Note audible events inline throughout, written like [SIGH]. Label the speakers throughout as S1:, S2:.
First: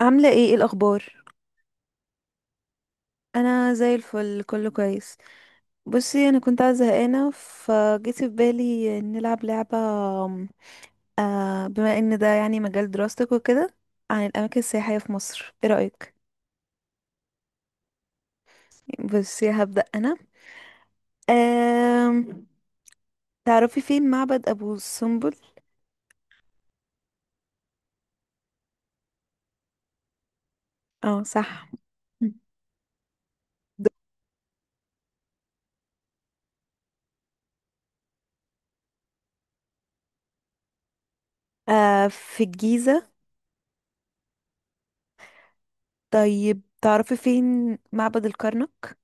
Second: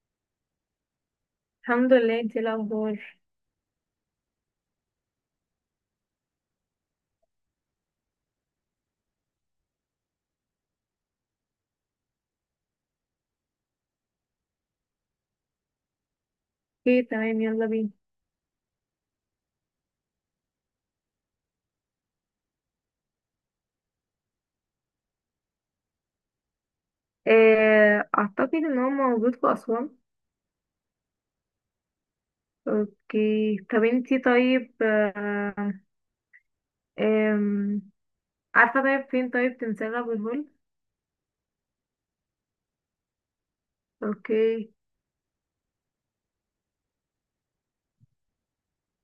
S1: عاملة ايه ايه الأخبار؟
S2: الحمد لله، انتي ايه الاخبار؟
S1: أنا زي الفل، كله كويس. بصي، أنا كنت قاعدة زهقانة فجيت في بالي نلعب لعبة، آه، بما ان ده يعني مجال دراستك وكده، عن الأماكن السياحية في مصر، ايه رأيك؟
S2: ايه، تمام، يلا بينا.
S1: بصي هبدأ أنا. آم... تعرفي فين معبد أبو سمبل؟
S2: اعتقد ان هو موجود في اسوان.
S1: اه صح.
S2: اوكي، طب انتي طيب آه، آم، عارفه طيب فين طيب تمثال ابو الهول؟
S1: آه، في الجيزة.
S2: اوكي.
S1: طيب تعرفي فين معبد الكرنك؟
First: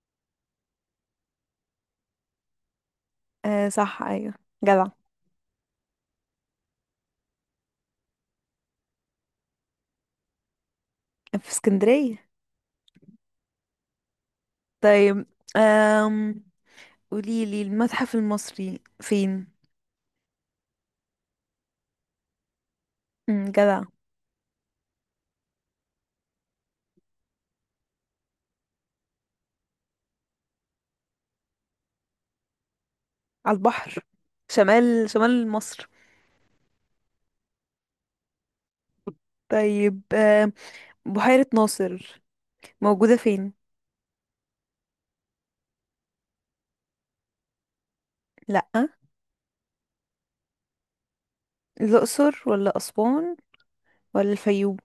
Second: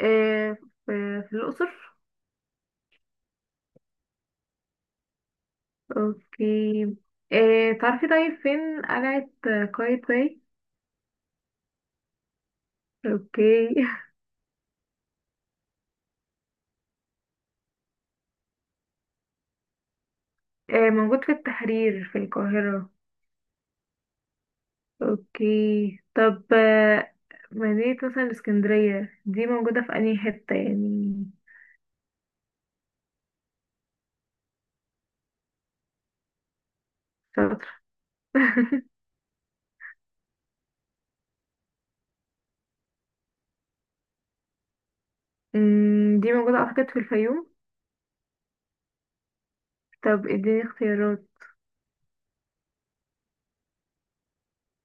S2: آه، في الاقصر.
S1: آه صح، أيوه، جدع.
S2: اوكي. تعرفي طيب فين قلعه قايتباي؟
S1: في اسكندرية.
S2: اوكي. [LAUGHS]
S1: طيب، آم... قوليلي المتحف المصري فين.
S2: موجود في التحرير في القاهره.
S1: مم، جدع.
S2: اوكي، طب مدينة مثلا الإسكندرية دي موجودة في أنهي حتة يعني؟
S1: على البحر، شمال شمال مصر.
S2: شاطر. [LAUGHS]
S1: طيب بحيرة ناصر موجودة فين؟
S2: دي موجودة أعتقد في الفيوم.
S1: لأ.
S2: طب اديني اختيارات.
S1: الأقصر ولا أسوان ولا الفيوم؟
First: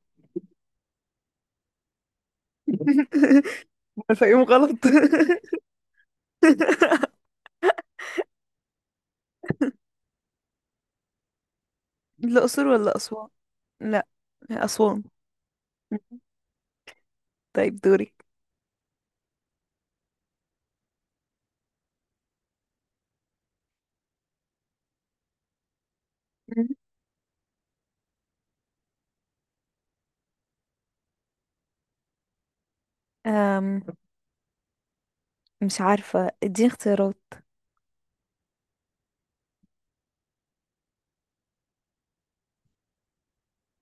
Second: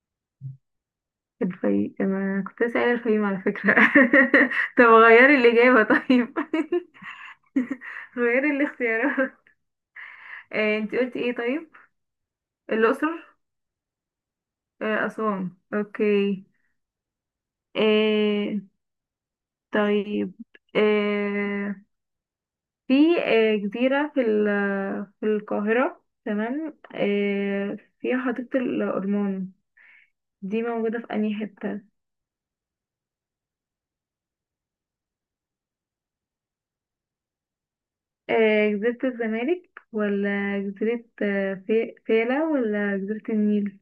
S2: الفيوم، أنا كنت لسه قايلة الفيوم على
S1: [LAUGHS]
S2: فكرة. [LAUGHS]
S1: الفيوم غلط.
S2: طب غيري الإجابة طيب.
S1: [LAUGHS]
S2: [LAUGHS] غيري الاختيارات. انت قلتي ايه طيب؟
S1: الأقصر ولا
S2: الأقصر.
S1: أسوان؟ لأ، أسوان.
S2: أسوان، اوكي.
S1: طيب دوري.
S2: آه، طيب، آه، في جزيرة في في القاهرة
S1: مم.
S2: تمام، فيها حديقة الأورمان. دي موجودة في أنهي حتة؟
S1: أم، مش عارفة، اديني اختيارات.
S2: جزيرة الزمالك ولا جزيرة فيلة ولا جزيرة النيل؟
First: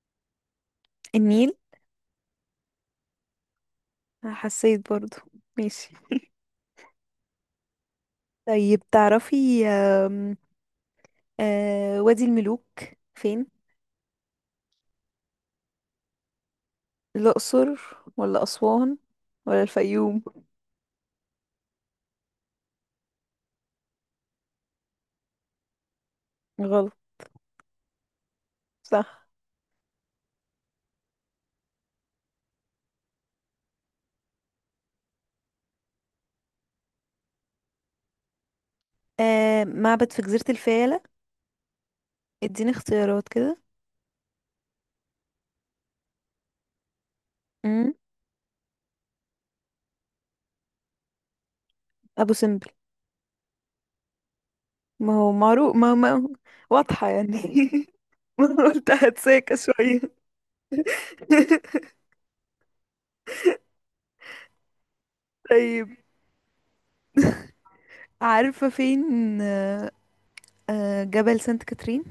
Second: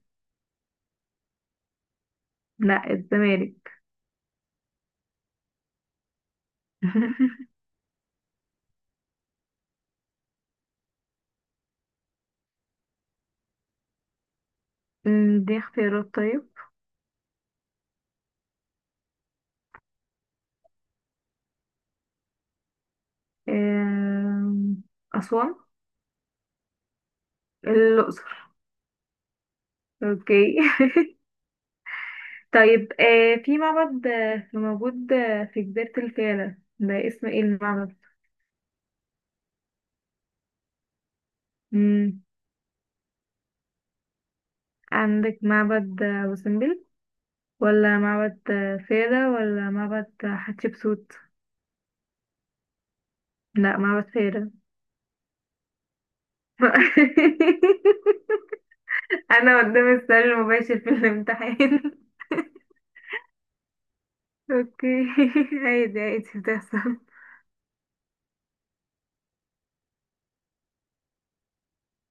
S1: النيل.
S2: لا، الزمالك.
S1: حسيت برضو. ماشي.
S2: [LAUGHS]
S1: طيب تعرفي وادي الملوك فين؟
S2: دي اختيارات طيب.
S1: الأقصر ولا أسوان ولا الفيوم؟
S2: آم، أسوان.
S1: غلط.
S2: الأقصر.
S1: صح.
S2: اوكي. [LAUGHS] طيب، في معبد موجود في جزيرة الفيلة، ده اسمه ايه المعبد؟
S1: آه، معبد في جزيرة الفيلة، اديني اختيارات كده.
S2: عندك معبد وسمبل
S1: امم،
S2: ولا معبد فيلة ولا معبد حتشبسوت؟
S1: أبو سمبل.
S2: لا، معبد فيلة.
S1: ما هو معروف، ما واضحة يعني.
S2: [LAUGHS]
S1: [LAUGHS] ما أنا قلت هتساكى
S2: انا قدام
S1: شوية.
S2: السؤال المباشر في الامتحان.
S1: [LAUGHS]
S2: [LAUGHS] اوكي. [LAUGHS]
S1: طيب،
S2: عادي عادي، بتحصل.
S1: عارفة فين آه، جبل سانت كاترين؟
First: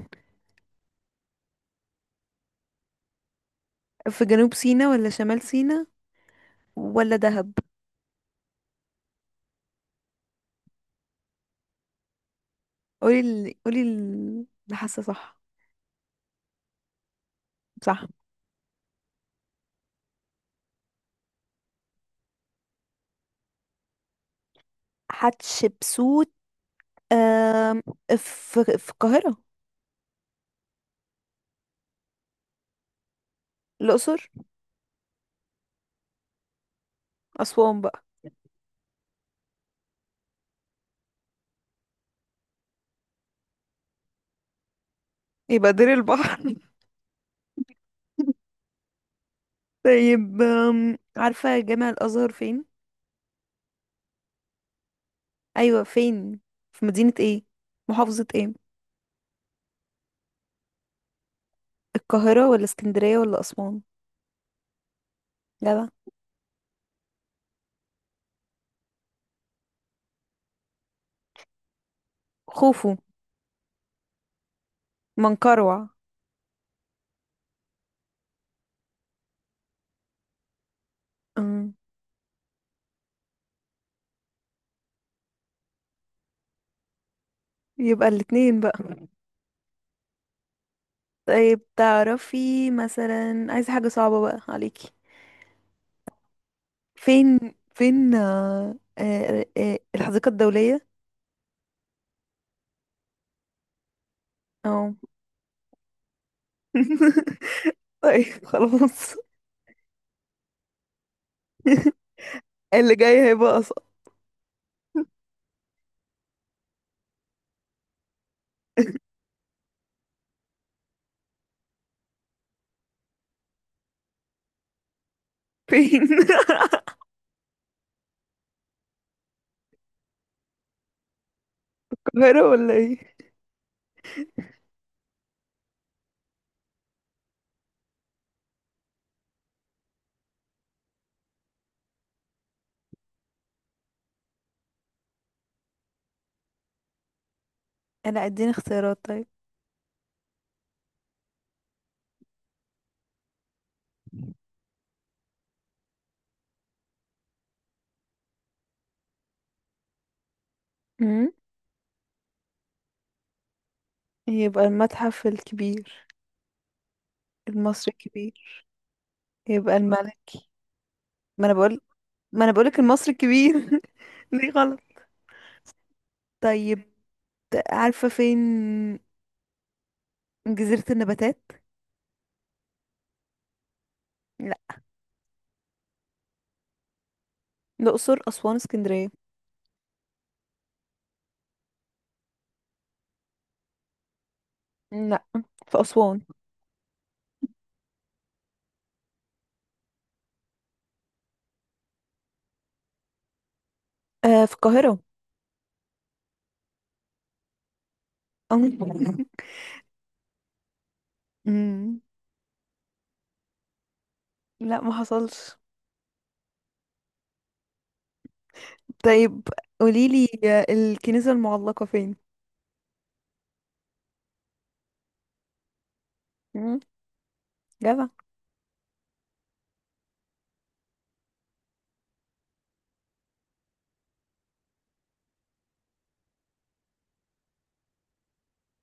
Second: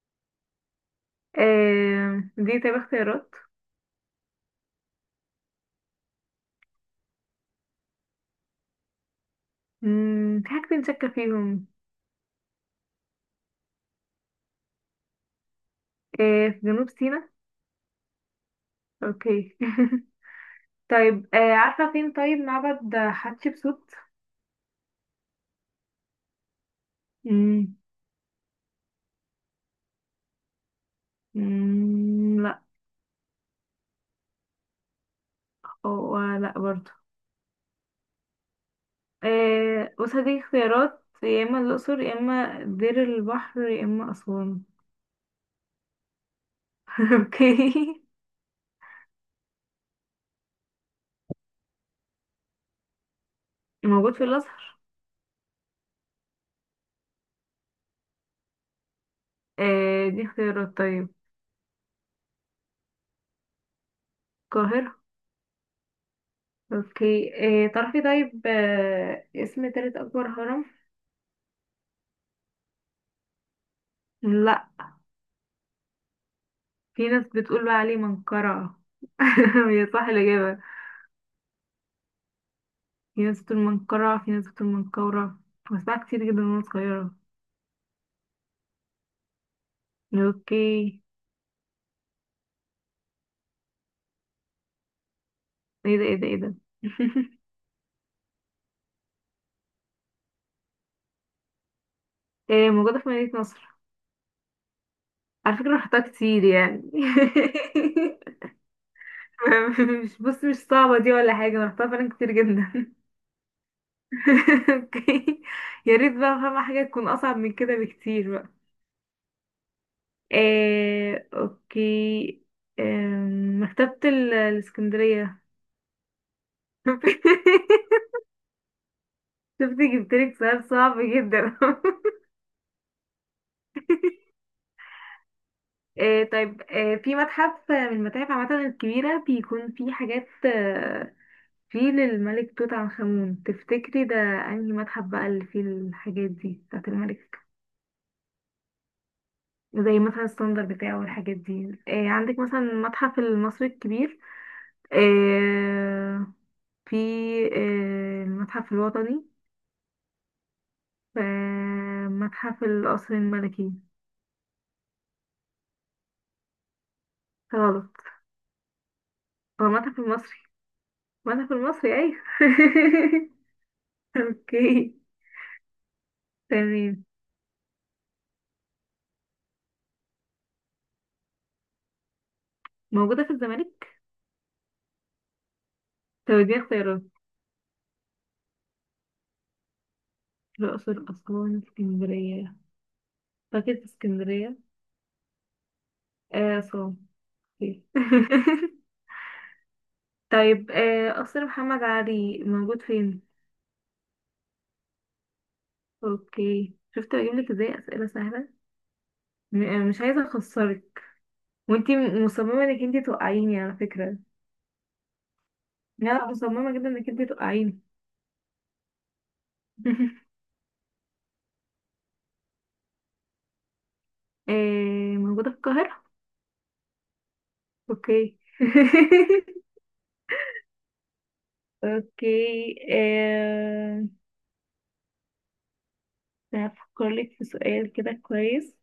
S2: دي طيب اختيارات.
S1: في جنوب سيناء ولا شمال سيناء ولا دهب؟
S2: في حاجتين شاكة فيهم.
S1: قولي ال... قولي ال- اللي حاسة صح.
S2: في جنوب سيناء.
S1: صح.
S2: اوكي. [LAUGHS] طيب، عارفة فين طيب معبد حتشبسوت؟
S1: حتشبسوت،
S2: مم.
S1: آم، في في القاهرة.
S2: مم، لا.
S1: الأقصر.
S2: أو لا برضه.
S1: أسوان بقى.
S2: بص، هديك اختيارات: يا اما الاقصر، يا اما دير البحر، يا اما اسوان.
S1: يبقى دير البحر. [LAUGHS]
S2: [LAUGHS] اوكي.
S1: طيب عارفة جامع الأزهر فين؟
S2: موجود في الازهر.
S1: أيوة فين؟ في مدينة ايه؟ محافظة ايه؟
S2: دي اختيارات طيب.
S1: القاهرة ولا اسكندرية ولا أسوان؟
S2: القاهره.
S1: جدع.
S2: اوكي. تعرفي طيب اسم تالت اكبر هرم؟
S1: خوفو.
S2: لا.
S1: منقروع.
S2: في ناس بتقول بقى عليه منقرع. [LAUGHS] هي صح الاجابه؟
S1: أم،
S2: في ناس بتقول منقرع، في ناس بتقول منقورة. بسمعها كتير جدا وانا صغيره.
S1: يبقى الاتنين بقى.
S2: اوكي.
S1: طيب تعرفي مثلا، عايزة حاجة صعبة بقى عليكي.
S2: ايه ده، ايه ده، ايه ده! [LAUGHS]
S1: فين، فين الحديقة الدولية؟
S2: موجوده في مدينه نصر.
S1: اه.
S2: على فكرة رحتها كتير يعني.
S1: [LAUGHS] طيب خلاص.
S2: [LAUGHS] مش، بص، مش صعبة دي ولا حاجة، أنا رحتها
S1: [LAUGHS]
S2: فعلا كتير جدا.
S1: اللي جاي هيبقى أصعب.
S2: [LAUGHS] اوكي. يا ريت بقى فاهمة حاجة تكون أصعب من كده بكتير بقى. اوكي. مكتبة الإسكندرية.
S1: فين؟ [LAUGHS]
S2: [LAUGHS] شفتي جبتلك سؤال صعب جدا. [LAUGHS]
S1: القاهرة ولا ايه؟
S2: إيه طيب، إيه، في متحف من المتاحف عامة الكبيرة بيكون فيه حاجات فيل الملك توت عنخ آمون، تفتكري ده انهي متحف بقى اللي فيه الحاجات دي بتاعت الملك؟
S1: انا اديني اختيارات طيب.
S2: زي مثلا الصندل بتاعه والحاجات دي. إيه، عندك مثلا المتحف المصري الكبير. إيه، في، إيه، المتحف الوطني. ف-
S1: امم،
S2: متحف القصر الملكي.
S1: يبقى المتحف الكبير،
S2: غلط.
S1: المصري الكبير.
S2: هو
S1: يبقى
S2: المتحف
S1: الملك.
S2: المصري.
S1: ما
S2: المتحف
S1: انا بقول،
S2: المصري، ايوه.
S1: ما انا بقولك المصري الكبير. [LAUGHS]
S2: [LAUGHS]
S1: ليه غلط؟
S2: اوكي.
S1: طيب،
S2: تمام.
S1: عارفة فين جزيرة النباتات؟
S2: موجودة في الزمالك.
S1: لا.
S2: طب دي اختيارات.
S1: الأقصر، أسوان، اسكندرية.
S2: الأقصر، أسوان، اسكندرية. فاكر اسكندرية.
S1: لا، في أسوان.
S2: آه صح. اوكي. [LAUGHS] طيب، قصر محمد علي موجود فين؟
S1: آه، في القاهرة.
S2: اوكي، شفت بجيبلك ازاي اسئله سهله.
S1: أم. [LAUGHS]
S2: مش عايزه اخسرك. وانتي
S1: مم.
S2: مصممه انك انتي توقعيني على فكره.
S1: لا، ما حصلش.
S2: لا لا، مصممه جدا انك انتي توقعيني.
S1: طيب قوليلي
S2: [LAUGHS]
S1: الكنيسة المعلقة فين.
S2: موجوده في القاهره.
S1: مم، جدع.
S2: اوكي. [LAUGHS] اوكي، هفكر لك في سؤال كده كويس.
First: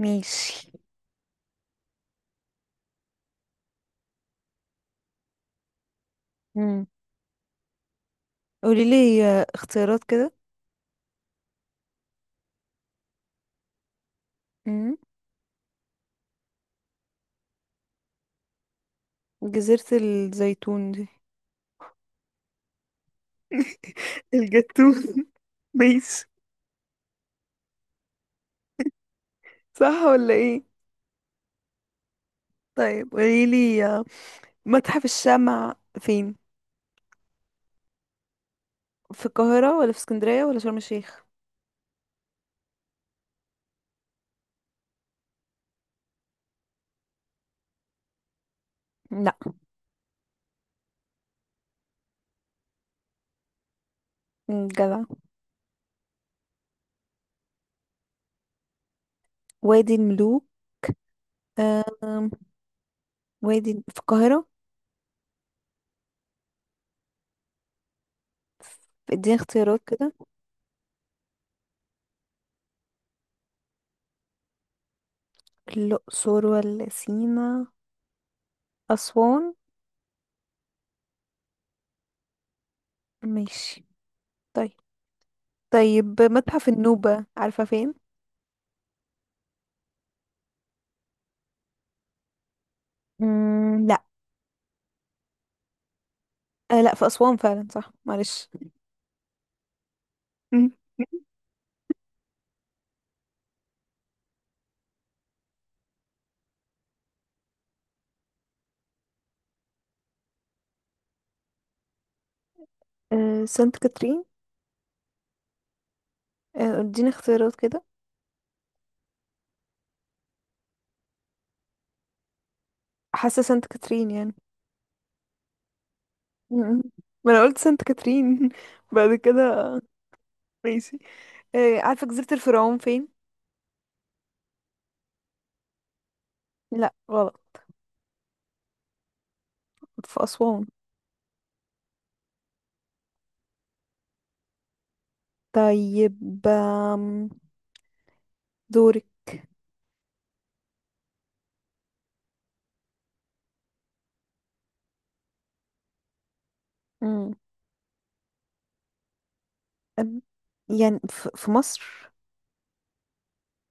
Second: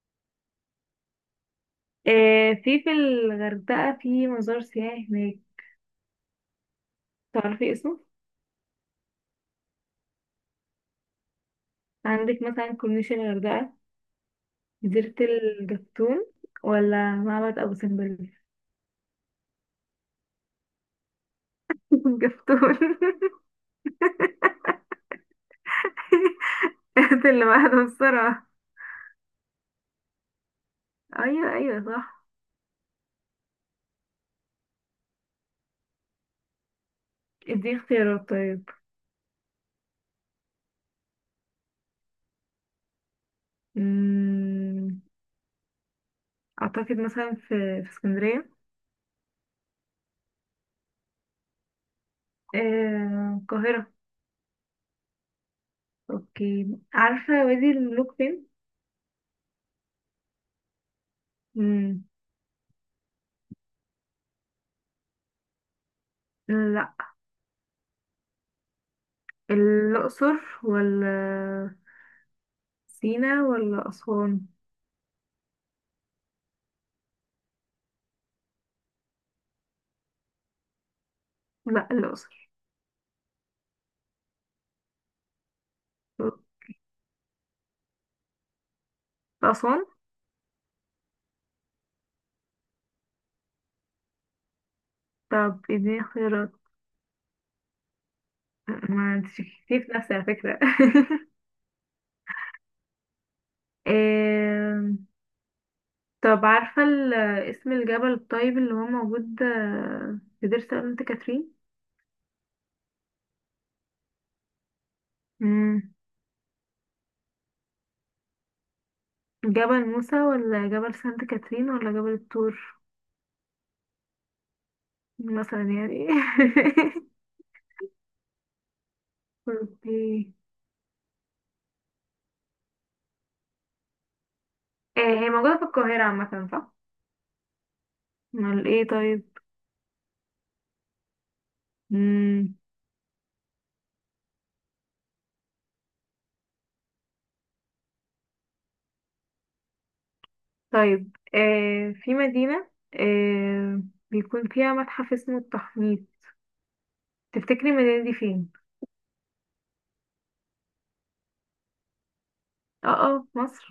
S1: ماشي.
S2: في الغردقه في مزار سياحي هناك.
S1: مم.
S2: تعرفي اسمه؟
S1: قوليلي اختيارات كده.
S2: عندك مثلا كورنيش الغردقه،
S1: مم.
S2: جزيرة الجفتون، ولا معبد أبو سمبل.
S1: جزيرة الزيتون دي.
S2: [LAUGHS] الجفتون. [LAUGHS]
S1: [LAUGHS] الجتون. [LAUGHS] ماشي.
S2: هات اللي بعده بسرعة.
S1: صح ولا ايه؟
S2: أيوه، أيوه، صح.
S1: طيب قوليلي متحف الشمع فين.
S2: ادي اختيارات طيب.
S1: في القاهرة ولا في اسكندرية ولا شرم الشيخ؟
S2: أمم، أعتقد مثلا في اسكندرية.
S1: لا.
S2: القاهرة.
S1: مم، جدع.
S2: أوكي، عارفة وادي الملوك فين؟
S1: وادي الملوك.
S2: أمم،
S1: أم... وادي في القاهرة.
S2: لا.
S1: اديني اختيارات كده.
S2: الأقصر ولا سينا ولا أسوان؟
S1: الأقصر ولا سينا، أسوان.
S2: لا، الأقصر.
S1: ماشي. طيب. طيب، متحف النوبة عارفة فين؟
S2: أسوان.
S1: مم، لا.
S2: طب اديني اختيارات.
S1: آه لا، في أسوان فعلا، صح، معلش.
S2: ما انت شكيتي في نفسي على فكرة.
S1: مم.
S2: [LAUGHS] آه، طب عارفة اسم الجبل الطيب اللي هو موجود في دير سانت كاترين؟
S1: آه، سانت كاترين.
S2: مم.
S1: آه، اديني اختيارات كده.
S2: جبل موسى ولا جبل سانت كاترين ولا جبل الطور؟
S1: حاسة سانت كاترين يعني.
S2: مثلا يعني.
S1: م- م.
S2: [LAUGHS]
S1: ما انا قلت سانت كاترين. [LAUGHS] بعد كده
S2: اوكي.
S1: ماشي. آه، عارفة جزيرة الفرعون فين؟
S2: هي موجودة في القاهرة عامة، صح؟
S1: لا غلط.
S2: امال ايه طيب؟
S1: في أسوان.
S2: مم.
S1: طيب، دورك.
S2: طيب، في مدينة بيكون فيها متحف اسمه التحنيط.
S1: مم.
S2: تفتكري المدينة دي فين؟
S1: أم، يعني في مصر.
S2: اه، اه، مصر.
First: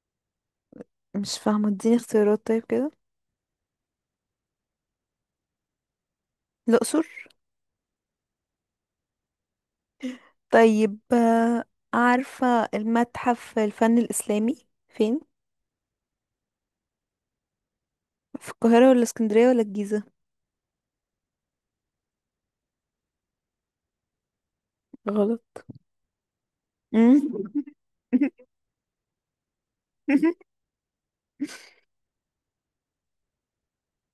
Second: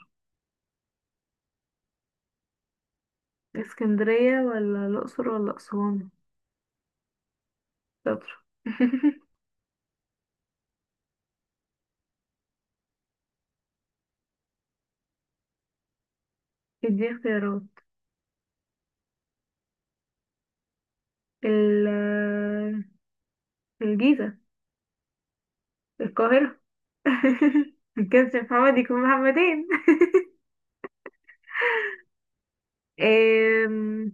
S1: مش فاهمة، اديني اختيارات طيب كده.
S2: اسكندرية ولا الأقصر ولا أسوان؟
S1: الأقصر.
S2: شاطر. [LAUGHS]
S1: طيب عارفة المتحف الفن الإسلامي فين؟
S2: دي اختيارات.
S1: في القاهرة ولا اسكندرية ولا الجيزة؟
S2: ال آه، الجيزة.
S1: غلط.
S2: القاهرة.
S1: مم.
S2: [LAUGHS] ما كانش محمد يكون محمدين.
S1: [LAUGHS]
S2: أم.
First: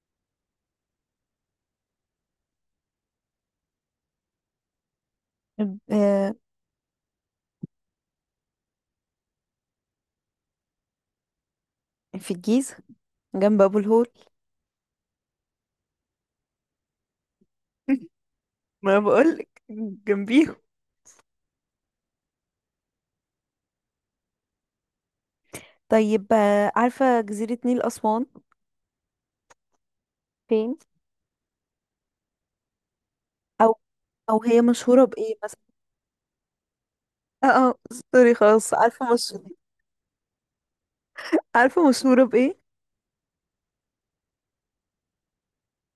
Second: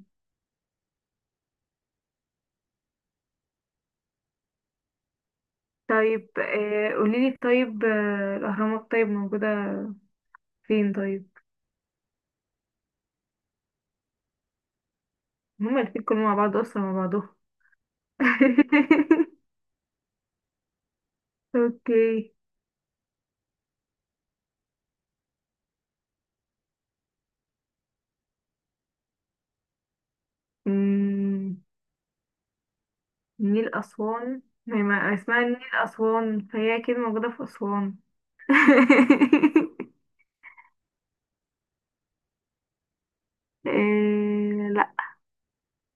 S2: طيب،
S1: آه،
S2: قوليلي طيب الأهرامات طيب موجودة فين طيب؟
S1: في الجيزة، جنب أبو الهول.
S2: هما الاتنين كانوا مع بعض أصلا مع بعضهم.
S1: ما
S2: [LAUGHS]
S1: بقولك جنبيهم.
S2: اوكي.
S1: طيب عارفة جزيرة نيل أسوان فين؟
S2: أمم،
S1: أو،
S2: نيل أسوان
S1: أو هي
S2: ما هي
S1: مشهورة بإيه
S2: اسمها نيل
S1: مثلا؟
S2: أسوان، فهي أكيد موجودة في
S1: اه اه،
S2: أسوان.
S1: سوري خلاص، عارفة، مش
S2: [LAUGHS]
S1: عارفة مشهورة بإيه؟
S2: أه،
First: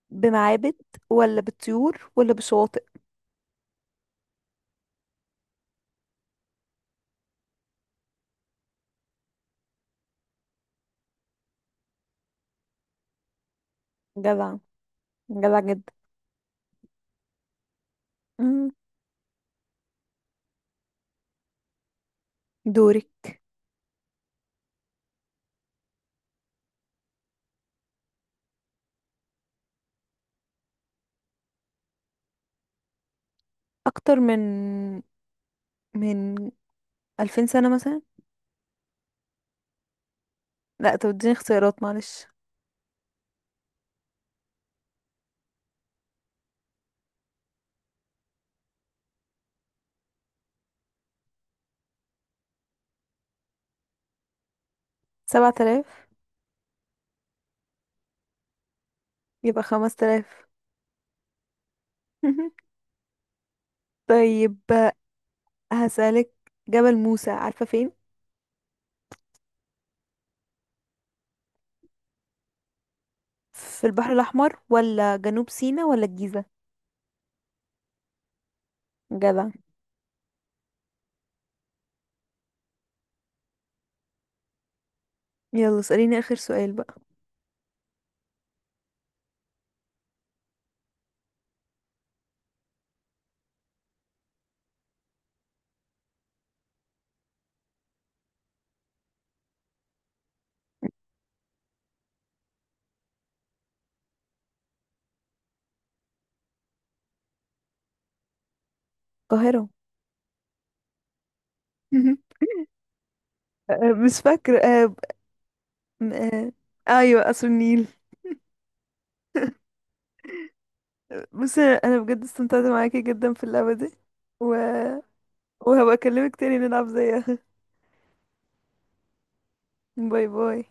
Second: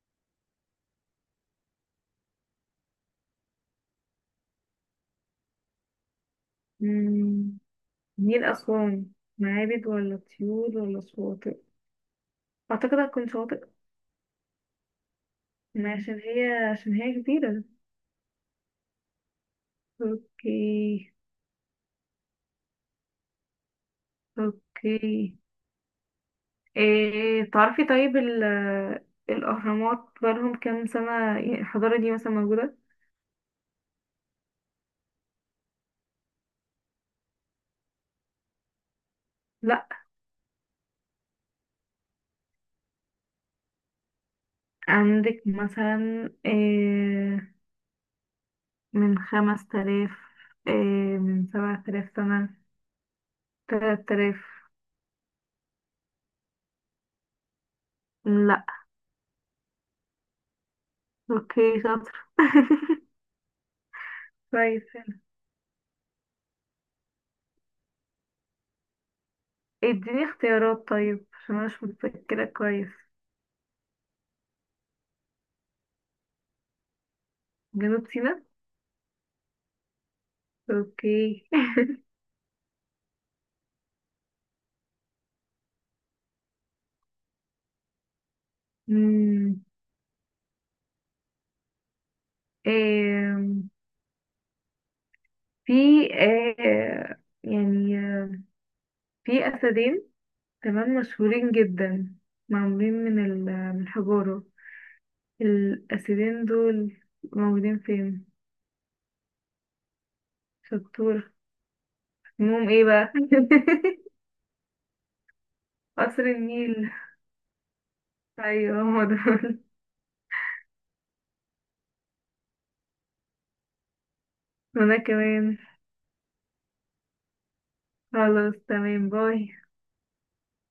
S1: بمعابد ولا بطيور ولا بشواطئ؟
S2: لا، نيل أسوان معابد ولا طيور ولا شواطئ؟ أعتقد هتكون شواطئ.
S1: جدع، جدع جدا.
S2: ما عشان هي كبيرة.
S1: مم.
S2: أوكي.
S1: دورك.
S2: أوكي. إيه، تعرفي طيب الأهرامات بقالهم كام سنة، يعني الحضارة دي مثلا موجودة؟
S1: اكتر من، من 2000 سنة مثلا.
S2: لأ.
S1: لا، طب اديني اختيارات معلش.
S2: عندك مثلا إيه، من خمس تلاف، إيه، من سبعة تلاف سنة، تلات تلاف.
S1: 7000.
S2: لأ.
S1: يبقى 5000.
S2: أوكي، شاطر.
S1: [LAUGHS]
S2: [LAUGHS]
S1: طيب
S2: كويس.
S1: هسألك، جبل موسى عارفة فين؟
S2: اديني اختيارات طيب عشان انا مش متذكرة كويس.
S1: في البحر الأحمر ولا جنوب سيناء ولا الجيزة؟
S2: جنوب سيناء.
S1: جدع.
S2: اوكي. [LAUGHS]
S1: يلا اسأليني آخر سؤال بقى.
S2: أمم، آم، في يعني في اسدين، تمام، مشهورين جدا، معمولين من من الحجارة، الاسدين دول موجودين فين؟
S1: القاهرة.
S2: شطور.
S1: [LAUGHS]
S2: اسمهم ايه بقى؟
S1: مش فاكرة.
S2: [LAUGHS]
S1: م-
S2: قصر
S1: آه،
S2: النيل.
S1: أيوة، قصر النيل. [LAUGHS]
S2: ايوه، هما دول. [LAUGHS]
S1: بصي، أنا بجد استمتعت معاكي جدا في اللعبة دي، و...
S2: وانا كمان.
S1: وهبقى أكلمك تاني نلعب زيها.
S2: خلاص، تمام، باي.
S1: [LAUGHS] باي باي.